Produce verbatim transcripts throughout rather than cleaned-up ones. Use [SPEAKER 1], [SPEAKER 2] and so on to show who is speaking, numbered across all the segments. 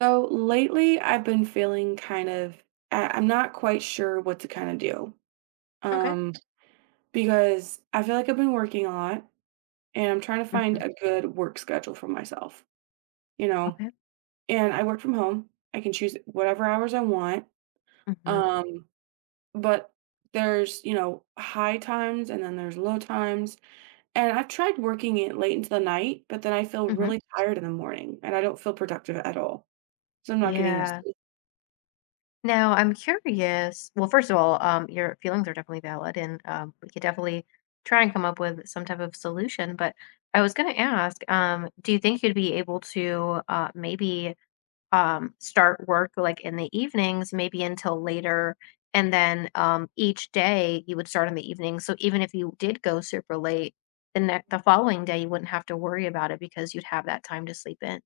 [SPEAKER 1] So lately, I've been feeling kind of, I- I'm not quite sure what to kind of do.
[SPEAKER 2] Okay.
[SPEAKER 1] Um, because I feel like I've been working a lot and I'm trying to find
[SPEAKER 2] Hmm.
[SPEAKER 1] a good work schedule for myself, you know,
[SPEAKER 2] Okay.
[SPEAKER 1] and I work from home. I can choose whatever hours I want.
[SPEAKER 2] Hmm.
[SPEAKER 1] Um, but there's, you know, high times and then there's low times. And I've tried working it late into the night, but then I feel
[SPEAKER 2] Hmm.
[SPEAKER 1] really tired in the morning and I don't feel productive at all. So I'm not getting enough.
[SPEAKER 2] Yeah. Now I'm curious. Well, first of all, um, your feelings are definitely valid, and um, we could definitely try and come up with some type of solution. But I was going to ask, um, do you think you'd be able to uh, maybe um, start work like in the evenings, maybe until later, and then um, each day you would start in the evening. So even if you did go super late, the next the following day you wouldn't have to worry about it because you'd have that time to sleep in.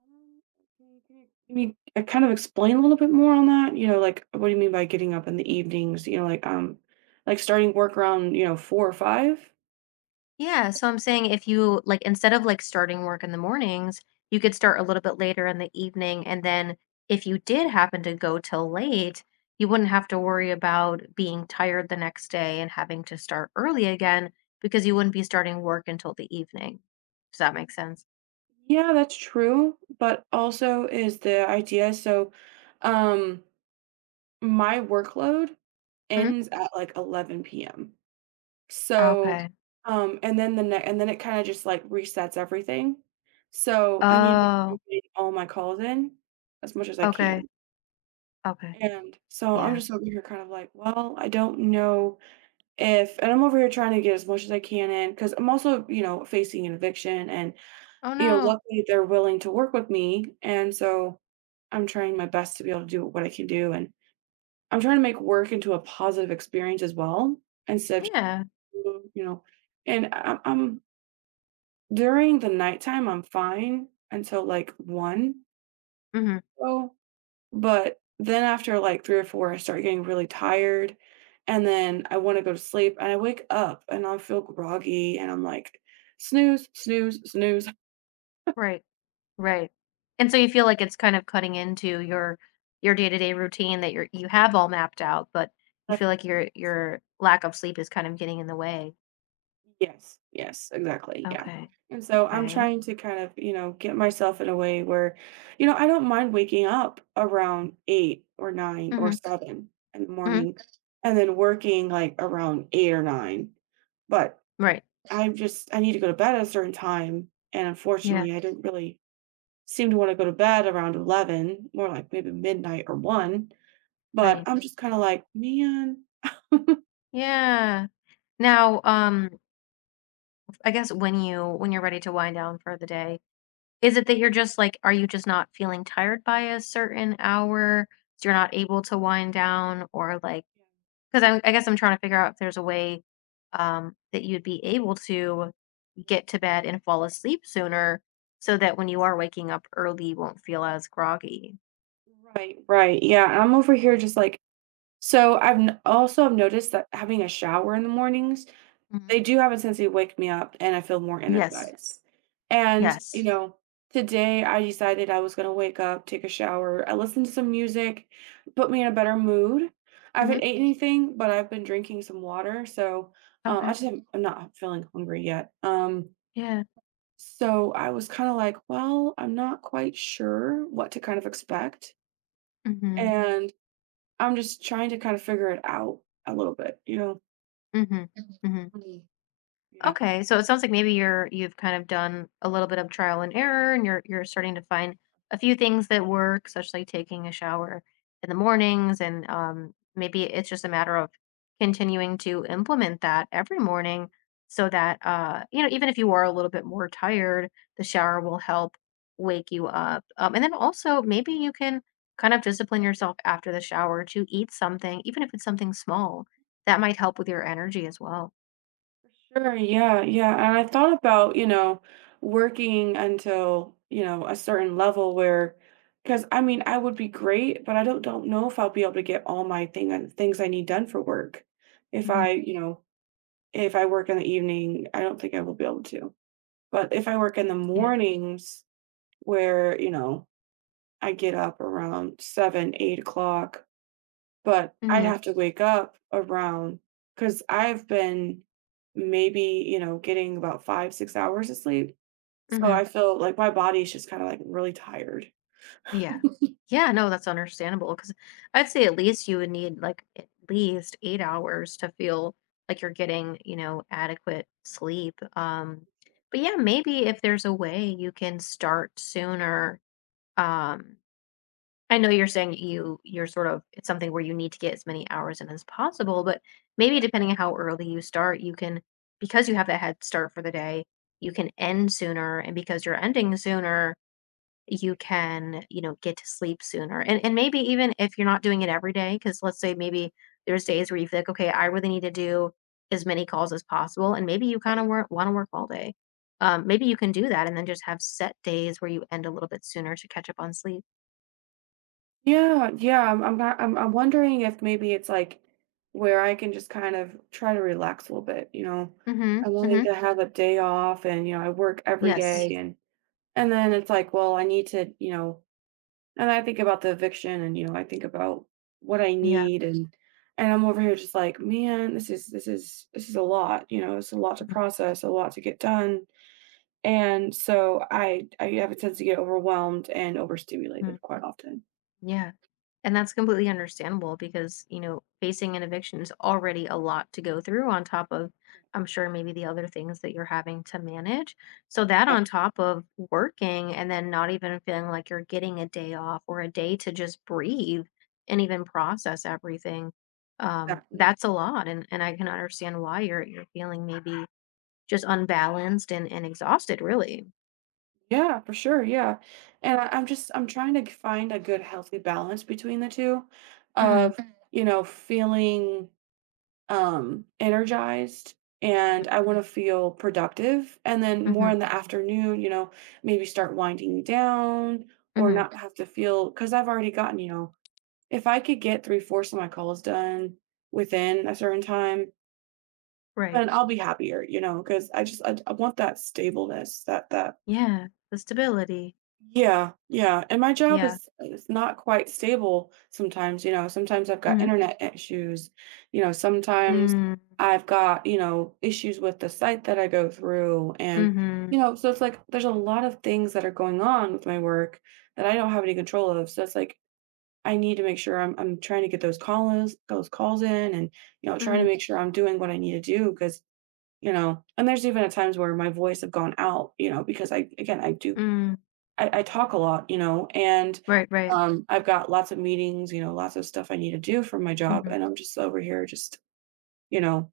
[SPEAKER 1] Um, okay, can you can you, uh, kind of explain a little bit more on that? You know, like what do you mean by getting up in the evenings? You know, like um, like starting work around, you know, four or five?
[SPEAKER 2] Yeah, so I'm saying if you like instead of like starting work in the mornings, you could start a little bit later in the evening and then if you did happen to go till late, you wouldn't have to worry about being tired the next day and having to start early again because you wouldn't be starting work until the evening. Does that make sense?
[SPEAKER 1] Yeah, that's true. But also is the idea, so, um my workload
[SPEAKER 2] Hmm.
[SPEAKER 1] ends at like eleven p m. So,
[SPEAKER 2] Okay.
[SPEAKER 1] um and then the ne- and then it kind of just like resets everything. So I need to
[SPEAKER 2] Oh,
[SPEAKER 1] get all my calls in as much as I
[SPEAKER 2] okay.
[SPEAKER 1] can.
[SPEAKER 2] Okay.
[SPEAKER 1] And so I'm
[SPEAKER 2] Yeah.
[SPEAKER 1] just over here kind of like, well, I don't know if, and I'm over here trying to get as much as I can in because I'm also, you know, facing an eviction and,
[SPEAKER 2] Oh
[SPEAKER 1] you know,
[SPEAKER 2] no.
[SPEAKER 1] luckily they're willing to work with me. And so I'm trying my best to be able to do what I can do. And I'm trying to make work into a positive experience as well instead of, just,
[SPEAKER 2] Yeah.
[SPEAKER 1] you know, and I'm, I'm during the nighttime, I'm fine until like one.
[SPEAKER 2] Hmm.
[SPEAKER 1] so But then after, like, three or four, I start getting really tired, and then I wanna go to sleep, and I wake up, and I feel groggy, and I'm like, "Snooze, snooze, snooze."
[SPEAKER 2] Right. Right. And so you feel like it's kind of cutting into your your day-to-day routine that you're you have all mapped out, but you feel like your your lack of sleep is kind of getting in the way.
[SPEAKER 1] Yes, yes, exactly, yeah.
[SPEAKER 2] Okay.
[SPEAKER 1] And so I'm
[SPEAKER 2] Okay.
[SPEAKER 1] trying to kind of, you know, get myself in a way where, you know, I don't mind waking up around eight or nine or
[SPEAKER 2] Mhm.
[SPEAKER 1] seven in the
[SPEAKER 2] Mhm.
[SPEAKER 1] morning and then working, like, around eight or nine, but
[SPEAKER 2] Right.
[SPEAKER 1] I'm just I need to go to bed at a certain time, and
[SPEAKER 2] Yeah,
[SPEAKER 1] unfortunately, I didn't really seem to wanna go to bed around eleven, more like maybe midnight or one, but
[SPEAKER 2] right.
[SPEAKER 1] I'm just kinda like, "Man."
[SPEAKER 2] Yeah. Now, um I guess when you when you're ready to wind down for the day, is it that you're just like are you just not feeling tired by a certain hour? So you're not able to wind down or like. Because I'm, I guess I'm trying to figure out if there's a way um, that you'd be able to get to bed and fall asleep sooner, so that when you are waking up early, you won't feel as groggy.
[SPEAKER 1] Right, right, yeah, and I'm over here just like, so I've n also have noticed that having a shower in the mornings. They
[SPEAKER 2] Hmm.
[SPEAKER 1] do have a tendency to wake me up, and I feel more
[SPEAKER 2] Yes.
[SPEAKER 1] energized. And, you
[SPEAKER 2] Yes.
[SPEAKER 1] know, today I decided I was gonna wake up, take a shower, I listened to some music, put me in a better mood. I haven't
[SPEAKER 2] Hmm.
[SPEAKER 1] ate anything, but I've been drinking some water, so, uh, I
[SPEAKER 2] Okay.
[SPEAKER 1] just have I'm not feeling hungry yet. Um,
[SPEAKER 2] Yeah.
[SPEAKER 1] so I was kinda like, "Well, I'm not quite sure what to kind of expect,"
[SPEAKER 2] Hmm.
[SPEAKER 1] and I'm just trying to kind of figure it out a little bit, you know?
[SPEAKER 2] Hmm. Hmm.
[SPEAKER 1] Mm. Yeah.
[SPEAKER 2] Okay, so it sounds like maybe you're you've kind of done a little bit of trial and error, and you're you're starting to find a few things that work, such like taking a shower in the mornings, and um, maybe it's just a matter of continuing to implement that every morning, so that uh, you know, even if you are a little bit more tired, the shower will help wake you up. Um, and then also maybe you can kind of discipline yourself after the shower to eat something, even if it's something small, that might help with your energy as well.
[SPEAKER 1] Sure, yeah, yeah. And I thought about, you know, working until, you know, a certain level where, because I mean, I would be great, but I don't don't know if I'll be able to get all my thing and things I need done for work. If I,
[SPEAKER 2] Mhm.
[SPEAKER 1] you know, if I work in the evening, I don't think I will be able to. But if I work in the
[SPEAKER 2] Yeah.
[SPEAKER 1] mornings where, you know, I get up around seven, eight o'clock, but I'd
[SPEAKER 2] Mhm,
[SPEAKER 1] have to wake up around because 'cause I've been maybe, you know, getting about five, six hours of sleep, so
[SPEAKER 2] mhm,
[SPEAKER 1] I feel like my body's just kinda, like, really tired.
[SPEAKER 2] yeah. Yeah, no, that's understandable. Because 'cause I'd say at least you would need, like, at least eight hours to feel like you're getting, you know, adequate sleep, um, but yeah, maybe if there's a way you can start sooner, um, I know you're saying you you're sort of it's something where you need to get as many hours in as possible, but maybe depending on how early you start, you can because you have that head start for the day, you can end sooner, and because you're ending sooner you can, you know, get to sleep sooner. And and maybe even if you're not doing it every day, because let's say maybe there's days where you feel like, okay, I really need to do as many calls as possible, and maybe you kind of work want to work all day. Um, maybe you can do that, and then just have set days where you end a little bit sooner to catch up on sleep.
[SPEAKER 1] Yeah, yeah. I'm I'm not, I'm I'm wondering if maybe it's like where I can just kind of try to relax a little bit, you know.
[SPEAKER 2] Mm-hmm.
[SPEAKER 1] I'm wanting
[SPEAKER 2] Mm-hmm.
[SPEAKER 1] to have a day off and you know, I work every
[SPEAKER 2] Yes.
[SPEAKER 1] day, right, and and then it's like, well, I need to, you know, and I think about the eviction and you know, I think about what I
[SPEAKER 2] Yeah.
[SPEAKER 1] need and and I'm over here just like, man, this is this is this is a lot, you know, it's a lot to
[SPEAKER 2] Mm-hmm.
[SPEAKER 1] process, a lot to get done. And so I I have a tendency to get overwhelmed and
[SPEAKER 2] Mm-hmm.
[SPEAKER 1] overstimulated quite often.
[SPEAKER 2] Yeah. And that's completely understandable because, you know, facing an eviction is already a lot to go through on top of, I'm sure, maybe the other things that you're having to manage. So, that
[SPEAKER 1] Yeah,
[SPEAKER 2] on top of working and then not even feeling like you're getting a day off or a day to just breathe and even process everything, um,
[SPEAKER 1] exactly.
[SPEAKER 2] that's a lot. And, and I can understand why you're, you're feeling maybe just unbalanced and, and exhausted, really.
[SPEAKER 1] Yeah, for sure. Yeah. And I, I'm just I'm trying to find a good healthy balance between the two
[SPEAKER 2] Hmm.
[SPEAKER 1] of, Mm, you know, feeling um energized and I want to feel productive and then
[SPEAKER 2] Hmm.
[SPEAKER 1] more in the afternoon, you know, maybe start winding down or
[SPEAKER 2] Hmm.
[SPEAKER 1] not have to feel cuz I've already gotten, you know, if I could get three-fourths of my calls done within a certain time,
[SPEAKER 2] Right.
[SPEAKER 1] then I'll be happier, you know, because I just I, I want that stableness, that that
[SPEAKER 2] Yeah. The stability.
[SPEAKER 1] Yeah, yeah, and my job
[SPEAKER 2] Yeah.
[SPEAKER 1] is is not quite stable sometimes, you know, sometimes I've got
[SPEAKER 2] Hmm.
[SPEAKER 1] internet issues, you know, sometimes
[SPEAKER 2] Mm,
[SPEAKER 1] I've got, you know, issues with the site that I go through and,
[SPEAKER 2] mhm,
[SPEAKER 1] you know, so it's like there's a lot of things that are going on with my work that I don't have any control of. So it's like I need to make sure I'm I'm trying to get those calls those calls in and, you know, trying to
[SPEAKER 2] mhm,
[SPEAKER 1] make sure I'm doing what I need to do because, you know, and there's even at times where my voice have gone out, you know, because I again I do
[SPEAKER 2] mm,
[SPEAKER 1] I, I talk a lot, you know, and
[SPEAKER 2] right, right,
[SPEAKER 1] um, I've got lots of meetings, you know, lots of stuff I need to do for my job,
[SPEAKER 2] mhm,
[SPEAKER 1] and I'm just over here, just you know,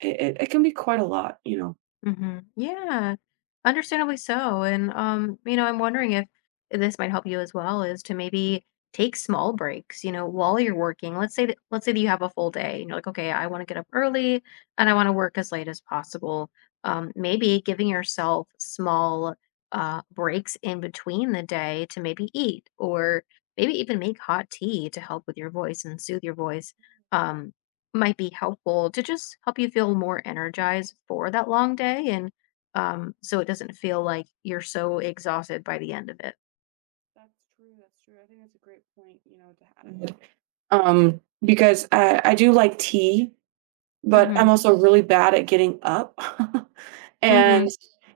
[SPEAKER 1] it, it, it can be quite a lot, you know.
[SPEAKER 2] mhm, yeah, understandably so, and, um, you know, I'm wondering if this might help you as well, is to maybe take small breaks, you know, while you're working, let's say that let's say that you have a full day, and you're like, "Okay, I wanna get up early, and I wanna work as late as possible," um, maybe giving yourself small, uh, breaks in between the day to maybe eat, or maybe even make hot tea to help with your voice and soothe your voice, um might be helpful to just help you feel more energized for that long day and um so it doesn't feel like you're so exhausted by the end of it.
[SPEAKER 1] That's true. That's true. I think that's a great point, you know, to have. Mhm. Um, because I, I do like tea but I'm
[SPEAKER 2] Mhm.
[SPEAKER 1] also really bad at getting up and
[SPEAKER 2] Mhm.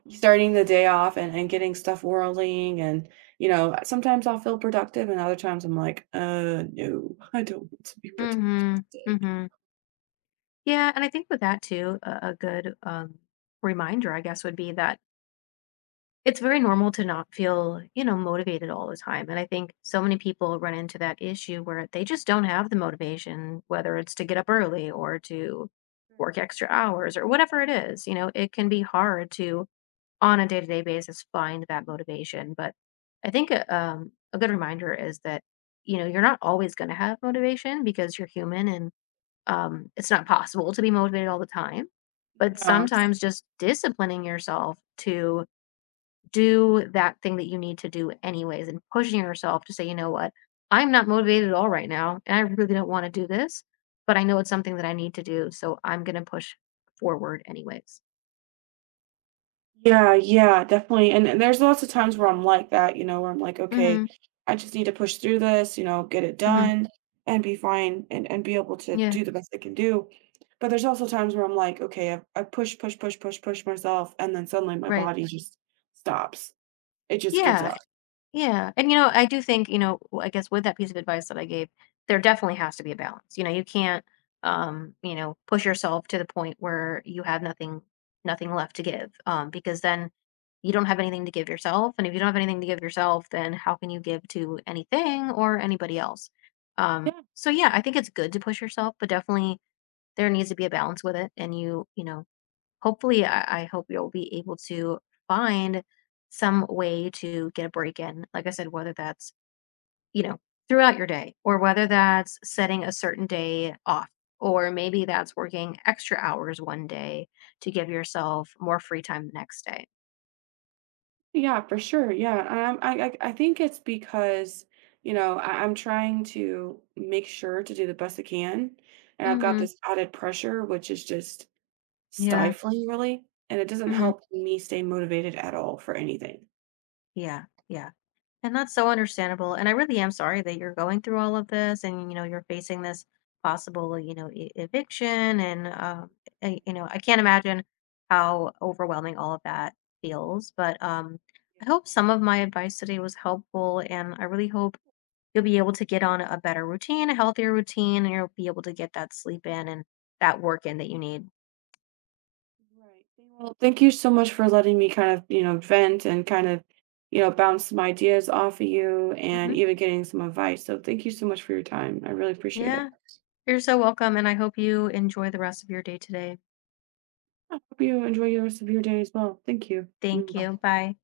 [SPEAKER 1] starting the day off and, and getting stuff whirling. And, you know, sometimes I'll feel productive and other times I'm like, uh, no, I don't want to be productive
[SPEAKER 2] Mhm.
[SPEAKER 1] today.
[SPEAKER 2] Mhm. Yeah, and I think with that too a, a good um reminder I guess would be that it's very normal to not feel, you know, motivated all the time. And I think so many people run into that issue where they just don't have the motivation whether it's to get up early or to work extra hours or whatever it is, you know, it can be hard to on a day-to-day basis find that motivation but I think a, um, a good reminder is that you know you're not always going to have motivation because you're human and um, it's not possible to be motivated all the time but
[SPEAKER 1] No.
[SPEAKER 2] sometimes just disciplining yourself to do that thing that you need to do anyways and pushing yourself to say you know what I'm not motivated at all right now and I really don't want to do this but I know it's something that I need to do so I'm going to push forward anyways.
[SPEAKER 1] Yeah, yeah, definitely, and and there's lots of times where I'm like that, you know, where I'm like,
[SPEAKER 2] Mm-hmm,
[SPEAKER 1] "Okay, I just need to push through this, you know, get it
[SPEAKER 2] mm-hmm.
[SPEAKER 1] done and be fine and and be able to
[SPEAKER 2] Yeah.
[SPEAKER 1] do the best I can do." But there's also times where I'm like, "Okay, i I push, push, push, push, push myself," and then suddenly my
[SPEAKER 2] Right.
[SPEAKER 1] body just stops. It just gives
[SPEAKER 2] Yeah.
[SPEAKER 1] up.
[SPEAKER 2] Yeah, and, you know, I do think, you know, w I guess with that piece of advice that I gave, there definitely has to be a balance, you know, you can't, um, you know, push yourself to the point where you have nothing nothing left to give, um, because then you don't have anything to give yourself, and if you don't have anything to give yourself, then how can you give to anything or anybody else? Um,
[SPEAKER 1] Yeah,
[SPEAKER 2] so, yeah, I think it's good to push yourself, but definitely there needs to be a balance with it, and you you know, hopefully, I, I hope you'll be able to find some way to get a break in. Like I said, whether that's, you know, throughout your day or whether that's setting a certain day off. Or maybe that's working extra hours one day to give yourself more free time the next day.
[SPEAKER 1] yeah, for sure, yeah, um, I I I think it's because, you know, I I'm trying to make sure to do the best I can, and I've got
[SPEAKER 2] Mm-hmm.
[SPEAKER 1] this added pressure, which is just
[SPEAKER 2] Yeah.
[SPEAKER 1] stifling, really, and it doesn't
[SPEAKER 2] Mm-hmm.
[SPEAKER 1] help me stay motivated at all for anything.
[SPEAKER 2] Yeah. Yeah. And that's so understandable, and I really am sorry that you're going through all of this and, you know, you're facing this possible, you know, e eviction and, uh, I you know, I can't imagine how overwhelming all of that feels, but, um, I hope some of my advice today was helpful, and I really hope you'll be able to get on a better routine, a healthier routine, and you'll be able to get that sleep in and that work in that you need.
[SPEAKER 1] Yeah. Right. Well, thank you so much for letting me kind of, you know, vent and kind of, you know, bounce some ideas off of you and
[SPEAKER 2] Mhm.
[SPEAKER 1] even getting some advice. So thank you so much for your time. I really appreciate
[SPEAKER 2] Yeah.
[SPEAKER 1] it.
[SPEAKER 2] You're so welcome, and I hope you enjoy the rest of your day today.
[SPEAKER 1] Hope you enjoy the rest of your day as well. Thank you.
[SPEAKER 2] Thank
[SPEAKER 1] Mm,
[SPEAKER 2] you. Bye.